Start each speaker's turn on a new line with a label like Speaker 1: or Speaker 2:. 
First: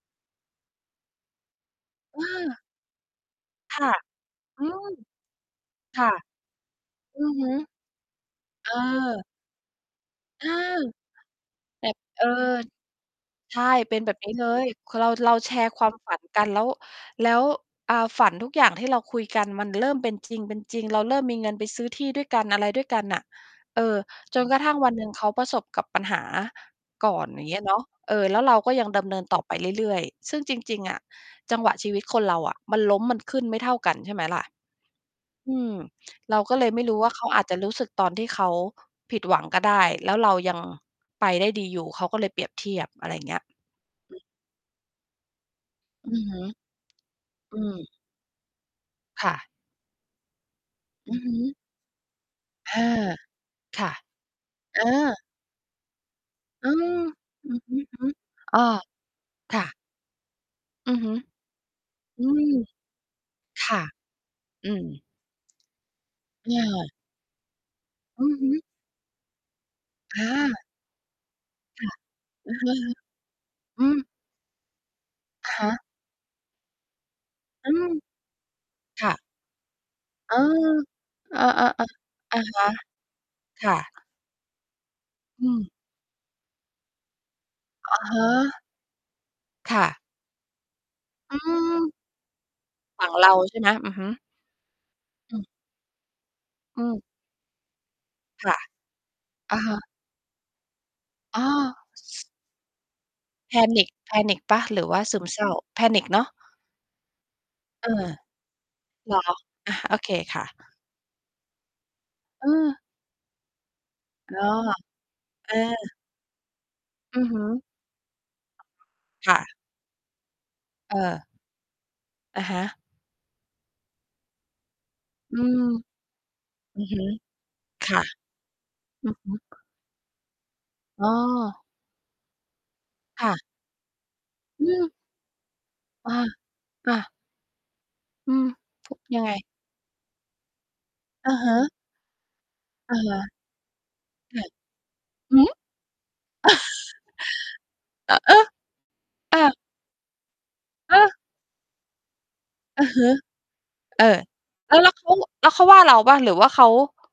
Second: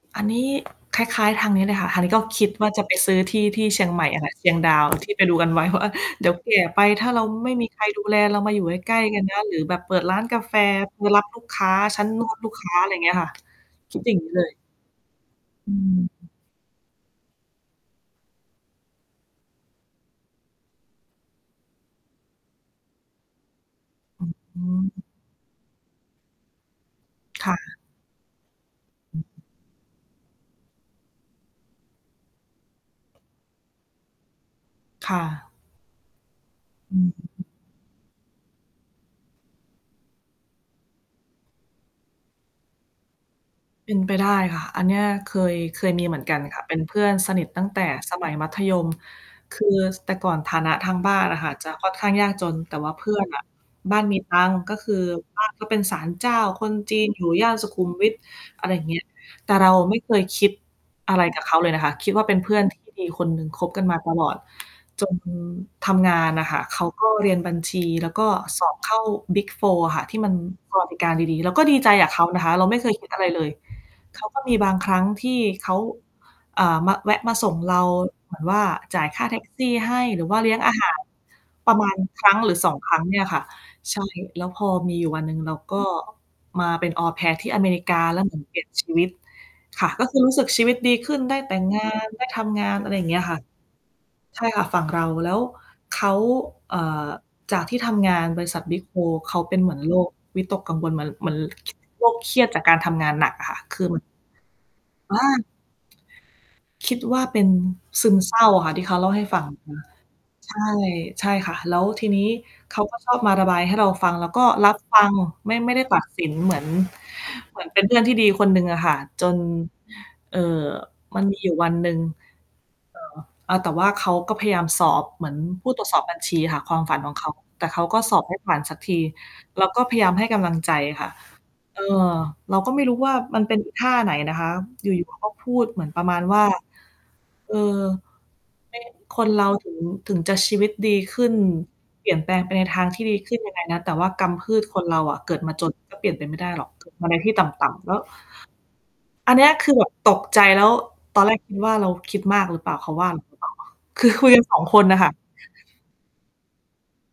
Speaker 1: อันนี้ คล้าย ๆ ทางนี้เลยค่ะ ทางนี้ก
Speaker 2: อ
Speaker 1: ็คิด
Speaker 2: า
Speaker 1: ว่าจะไปซื้อที่ที่
Speaker 2: ค
Speaker 1: เชี
Speaker 2: ่
Speaker 1: ย
Speaker 2: ะ
Speaker 1: งใหม่อะค่ะ เชียง
Speaker 2: อื
Speaker 1: ดา
Speaker 2: ม
Speaker 1: ว ที่ไปดูกัน ไว้ว่า
Speaker 2: ค่ะ
Speaker 1: เดี๋ยวแก่ไปถ้า
Speaker 2: อ
Speaker 1: เร
Speaker 2: ื
Speaker 1: า
Speaker 2: อฮ
Speaker 1: ไ
Speaker 2: ึ
Speaker 1: ม่มีใครดูแลเรามาอยู
Speaker 2: เ
Speaker 1: ่
Speaker 2: อ
Speaker 1: ใกล้ ๆ กั
Speaker 2: อ
Speaker 1: นนะ หรือแบบเปิดร้านกา
Speaker 2: เออ
Speaker 1: แฟ เธอรับลูกค้า
Speaker 2: แต่
Speaker 1: ฉัน
Speaker 2: เ
Speaker 1: น
Speaker 2: ออ
Speaker 1: วดลูกค้า อะไรเงี้ยค่ะ
Speaker 2: ใช่ เป
Speaker 1: ค
Speaker 2: ็
Speaker 1: ิ
Speaker 2: น
Speaker 1: ด
Speaker 2: แบ
Speaker 1: อย่า
Speaker 2: บ
Speaker 1: ง
Speaker 2: น
Speaker 1: นี
Speaker 2: ี้
Speaker 1: ้เ
Speaker 2: เ
Speaker 1: ล
Speaker 2: ล
Speaker 1: ย
Speaker 2: ย คือเรา เราแชร
Speaker 1: อ
Speaker 2: ์
Speaker 1: ื
Speaker 2: ความฝัน
Speaker 1: ม
Speaker 2: กัน แล้ว แล้ว อ่า ฝันทุกอย่างที่เรา คุยกัน มันเริ่มเป็นจริง เป็นจริง เราเริ่มมีเงินไปซื้อที่ด้วยกัน อะไรด้วยกันน่ะ เอ่อ
Speaker 1: อ
Speaker 2: จนก
Speaker 1: อ
Speaker 2: ระ
Speaker 1: ๋
Speaker 2: ทั่ง วันหน
Speaker 1: อ
Speaker 2: ึ่ง เขาประสบกับปัญหาก่อน อย่า
Speaker 1: ค
Speaker 2: งเ
Speaker 1: ่
Speaker 2: งี้ยเ
Speaker 1: ะ
Speaker 2: นาะ เอ่อ แล้วเราก็ยังดำเน
Speaker 1: อ
Speaker 2: ิ
Speaker 1: ื
Speaker 2: น
Speaker 1: อฮ
Speaker 2: ต่อ
Speaker 1: ึ
Speaker 2: ไปเรื่อย ๆ ซึ่งจริง ๆ อะจังหวะชีวิตคนเราอะมันล้ม มันขึ้น ไม่เท่ากัน ใช่ไหมล่ะ
Speaker 1: ค่
Speaker 2: อื
Speaker 1: ะ
Speaker 2: ม เราก็เลยไม่ร
Speaker 1: อ
Speaker 2: ู
Speaker 1: ื
Speaker 2: ้ว่
Speaker 1: ม
Speaker 2: าเ
Speaker 1: อ
Speaker 2: ข
Speaker 1: ื
Speaker 2: า
Speaker 1: อฮ
Speaker 2: อ
Speaker 1: ึ
Speaker 2: าจจะรู้สึกตอนที่เขาผิดหวังก็ได้ แล้วเรายังไปได้ดีอยู่ เขาก็เลยเปรียบเทียบ อะไรอย่างเงี้ย
Speaker 1: เป็นไปได้ค่ะ อันเนี้ยเคย เคยมี
Speaker 2: อ
Speaker 1: เ
Speaker 2: ื
Speaker 1: หมื
Speaker 2: อ
Speaker 1: อนก
Speaker 2: ฮ
Speaker 1: ัน
Speaker 2: ึ
Speaker 1: ค่ะ เป็นเพื่อนสนิท
Speaker 2: อื
Speaker 1: ตั้งแต
Speaker 2: ม
Speaker 1: ่สมัยมัธยม
Speaker 2: ค่ะ
Speaker 1: คือ ส แต่ก่อนฐานะทางบ
Speaker 2: อ
Speaker 1: ้
Speaker 2: ื
Speaker 1: า
Speaker 2: อ
Speaker 1: น
Speaker 2: ฮ
Speaker 1: น่ะค่ะ
Speaker 2: ึ
Speaker 1: จะค่อนข้างยากจน แ
Speaker 2: อ
Speaker 1: ต่
Speaker 2: า
Speaker 1: ว่าเพื่อนน่ะ
Speaker 2: ค่ะ
Speaker 1: บ้านมีตังค์ ก
Speaker 2: เ
Speaker 1: ็
Speaker 2: ออ
Speaker 1: คือบ้านเขาเป็นศาลเจ้าค
Speaker 2: อื
Speaker 1: น
Speaker 2: ม
Speaker 1: จีน อยู่ย่
Speaker 2: อื
Speaker 1: าน
Speaker 2: อ
Speaker 1: สุ
Speaker 2: ฮึ
Speaker 1: ขุมวิท
Speaker 2: ๆ อ้อ
Speaker 1: อะไรอย่างเงี้ย แต่
Speaker 2: ค่
Speaker 1: เรา
Speaker 2: ะ
Speaker 1: ไม่เคยคิด
Speaker 2: อือฮ
Speaker 1: อ
Speaker 2: ึ
Speaker 1: ะไรกับเขาเลยนะคะ คิดว
Speaker 2: อ
Speaker 1: ่
Speaker 2: ื
Speaker 1: าเป็น
Speaker 2: ม
Speaker 1: เพื่อนที่ดีคนหนึ่ง ค
Speaker 2: ค
Speaker 1: บ
Speaker 2: ่
Speaker 1: ก
Speaker 2: ะ
Speaker 1: ันมาตลอด
Speaker 2: อืม
Speaker 1: จนทำงานน่ะค่
Speaker 2: อ
Speaker 1: ะ เขา
Speaker 2: า
Speaker 1: ก็เรียนบัญชี แล้วก
Speaker 2: อื
Speaker 1: ็
Speaker 2: อฮ
Speaker 1: ส
Speaker 2: ึ
Speaker 1: อบเข้า Big Four อะค่ะ ที่
Speaker 2: อ
Speaker 1: มัน
Speaker 2: า
Speaker 1: สวัสดิการดี ๆ เราก็ดี
Speaker 2: ค
Speaker 1: ใจ
Speaker 2: ่ะ
Speaker 1: กับเขานะค
Speaker 2: อ
Speaker 1: ะ
Speaker 2: ือ
Speaker 1: เร
Speaker 2: ฮ
Speaker 1: า
Speaker 2: ึ
Speaker 1: ไม่เคยคิดอะไรเลย
Speaker 2: อืม
Speaker 1: เขาก็มีบางครั้งที่
Speaker 2: อะฮ
Speaker 1: เขา
Speaker 2: ะ
Speaker 1: เอ่อ มา แวะมาส่ง
Speaker 2: อื
Speaker 1: เรา
Speaker 2: ม
Speaker 1: เหมือนว่าจ่
Speaker 2: ค
Speaker 1: าย
Speaker 2: ่
Speaker 1: ค
Speaker 2: ะ
Speaker 1: ่าแท็กซี่ให้ หรือ
Speaker 2: เ
Speaker 1: ว
Speaker 2: อ
Speaker 1: ่
Speaker 2: อ
Speaker 1: าเลี้ยงอาหาร
Speaker 2: เอ
Speaker 1: ประม
Speaker 2: อ
Speaker 1: าณ
Speaker 2: ๆ
Speaker 1: ครั
Speaker 2: ๆ
Speaker 1: ้
Speaker 2: อ
Speaker 1: ง
Speaker 2: ะ
Speaker 1: หรือ
Speaker 2: ฮ
Speaker 1: ส
Speaker 2: ะ
Speaker 1: อง ครั้งเนี่ยค่ะ
Speaker 2: ค่
Speaker 1: ใช
Speaker 2: ะ
Speaker 1: ่ แล้วพอมีอยู่วันหนึ่ง
Speaker 2: อื
Speaker 1: เรา
Speaker 2: ม
Speaker 1: ก็มาเป็น Au Pair ที่อเมริก
Speaker 2: อะ
Speaker 1: า
Speaker 2: ฮ
Speaker 1: แล้วเหมือนเปลี่
Speaker 2: ะ
Speaker 1: ยนชีวิต
Speaker 2: ค่
Speaker 1: ค่ะ
Speaker 2: ะ
Speaker 1: ก็คือรู้สึกชีวิตดีขึ้น ไ
Speaker 2: อ
Speaker 1: ด
Speaker 2: ื
Speaker 1: ้แต่งงา
Speaker 2: ม
Speaker 1: น ได้ทำงาน อะไรอย
Speaker 2: ฝ
Speaker 1: ่
Speaker 2: ั
Speaker 1: าง
Speaker 2: ่ง
Speaker 1: เงี้ย
Speaker 2: เร
Speaker 1: ค
Speaker 2: า
Speaker 1: ่ะ
Speaker 2: ใช่ไหม? อือฮึ
Speaker 1: ใช่ค่ะ ฝั่งเรา แล
Speaker 2: อ
Speaker 1: ้ว
Speaker 2: ืม
Speaker 1: เขา เอ
Speaker 2: อื
Speaker 1: ่
Speaker 2: ม
Speaker 1: อ จากที่ทำงานบ
Speaker 2: ค
Speaker 1: ริ
Speaker 2: ่
Speaker 1: ษ
Speaker 2: ะ
Speaker 1: ัท Big Four เขาเป
Speaker 2: อ
Speaker 1: ็
Speaker 2: ะ
Speaker 1: นเห
Speaker 2: ฮ
Speaker 1: มื
Speaker 2: ะ
Speaker 1: อนโลกวิตกกังวลมัน ล มัน
Speaker 2: อ้
Speaker 1: ล
Speaker 2: อ
Speaker 1: โรคเครียดจากการทำงานหนักอะค่ะ คือ
Speaker 2: panic
Speaker 1: มัน
Speaker 2: panic เปล่า? หรือว่า
Speaker 1: อ
Speaker 2: ซึมเศ
Speaker 1: า
Speaker 2: ร้า? panic เนาะ?
Speaker 1: คิดว่าเป็น
Speaker 2: เออ
Speaker 1: ซึมเศร้าอะค่ะ ที่เขาเล่
Speaker 2: เ
Speaker 1: า
Speaker 2: หรอ
Speaker 1: ให้ฟังอะ
Speaker 2: อ
Speaker 1: น
Speaker 2: ะ
Speaker 1: ะ
Speaker 2: โอเคค่ะ
Speaker 1: ใช่ ใช่ค่ะ แล้วทีนี้
Speaker 2: เออ
Speaker 1: เขาก็ชอบมาระบายให้เราฟัง เรา
Speaker 2: อ
Speaker 1: ก
Speaker 2: ๋
Speaker 1: ็
Speaker 2: อ
Speaker 1: รับฟัง
Speaker 2: เ
Speaker 1: ไ
Speaker 2: อ
Speaker 1: ม่ ไม่ได้ต
Speaker 2: อ
Speaker 1: ัดสินเหมือน
Speaker 2: อือฮึ
Speaker 1: เหมือนเป็นเพื่อนที่ดีคนหนึ่งอะค่ะ จ
Speaker 2: ค่
Speaker 1: น
Speaker 2: ะ
Speaker 1: เอ่อ มั
Speaker 2: เออ
Speaker 1: นมีอยู่วันหนึ่ง
Speaker 2: อะฮะ
Speaker 1: เอ่อ อ่า แต่ว่าเขาก็พยายามสอบเหมือ
Speaker 2: อื
Speaker 1: น
Speaker 2: ม
Speaker 1: ผู้ตรวจสอบบัญชีอะค่ะ คว
Speaker 2: อ
Speaker 1: า
Speaker 2: ื
Speaker 1: ม
Speaker 2: อ
Speaker 1: ฝ
Speaker 2: ฮ
Speaker 1: ัน
Speaker 2: ึ
Speaker 1: ของเขา แต่เขา
Speaker 2: ค
Speaker 1: ก
Speaker 2: ่
Speaker 1: ็
Speaker 2: ะ
Speaker 1: สอบไม่ผ่านสักที
Speaker 2: อือฮึ
Speaker 1: เราก็พยายามให้กำลังใจ
Speaker 2: อ
Speaker 1: ค
Speaker 2: ๋
Speaker 1: ่ะ
Speaker 2: อ
Speaker 1: เออ เราก็ไม่รู้ว่า
Speaker 2: ค่
Speaker 1: มั
Speaker 2: ะ
Speaker 1: นเป็นอีท่าไหนนะคะ
Speaker 2: อื
Speaker 1: อย
Speaker 2: ม
Speaker 1: ู่ ๆ เขาก็พูดเหมือนประ
Speaker 2: อา
Speaker 1: มาณว่า
Speaker 2: ค่ะ
Speaker 1: เอ่อ
Speaker 2: อืม
Speaker 1: "แม่
Speaker 2: พ
Speaker 1: ง
Speaker 2: ุ ย
Speaker 1: ค
Speaker 2: ังไ
Speaker 1: น
Speaker 2: ง?
Speaker 1: เราถึง ถึงจะชีวิตดีขึ
Speaker 2: อ
Speaker 1: ้
Speaker 2: ื
Speaker 1: น
Speaker 2: อฮึ
Speaker 1: เปลี่ยนแปลงไปในทาง
Speaker 2: อ
Speaker 1: ท
Speaker 2: ะ
Speaker 1: ี่
Speaker 2: ฮ
Speaker 1: ดีข
Speaker 2: ะ
Speaker 1: ึ้นยังไงนะ แต่ว่าก
Speaker 2: ค่
Speaker 1: ำพ
Speaker 2: ะ
Speaker 1: ืดคนเราอะเก
Speaker 2: ห
Speaker 1: ิด
Speaker 2: ื
Speaker 1: ม
Speaker 2: อ!
Speaker 1: าจนก็เปลี่ยนไปไม่ได้หรอก เกิดมาในที่ต่ำ ๆ" แล้ว
Speaker 2: อ เออ
Speaker 1: อัน
Speaker 2: อ
Speaker 1: เนี้ย
Speaker 2: า
Speaker 1: คือแบบตกใจ แล้ว
Speaker 2: ฮะ!
Speaker 1: ตอนแรกคิดว่าเราคิดมากหรือเปล่า?
Speaker 2: อื
Speaker 1: เข
Speaker 2: อ
Speaker 1: า
Speaker 2: ฮ
Speaker 1: ว
Speaker 2: ึ
Speaker 1: ่า หรือเปล่าวะ?
Speaker 2: เ
Speaker 1: ค
Speaker 2: ออ
Speaker 1: ือคุยกัน 2
Speaker 2: แล้
Speaker 1: ค
Speaker 2: ว แ
Speaker 1: น
Speaker 2: ล้ว
Speaker 1: น่ะ
Speaker 2: เข
Speaker 1: ค่
Speaker 2: า
Speaker 1: ะ
Speaker 2: แล้วเขาว่าเราเปล่า? หรือว่าเขา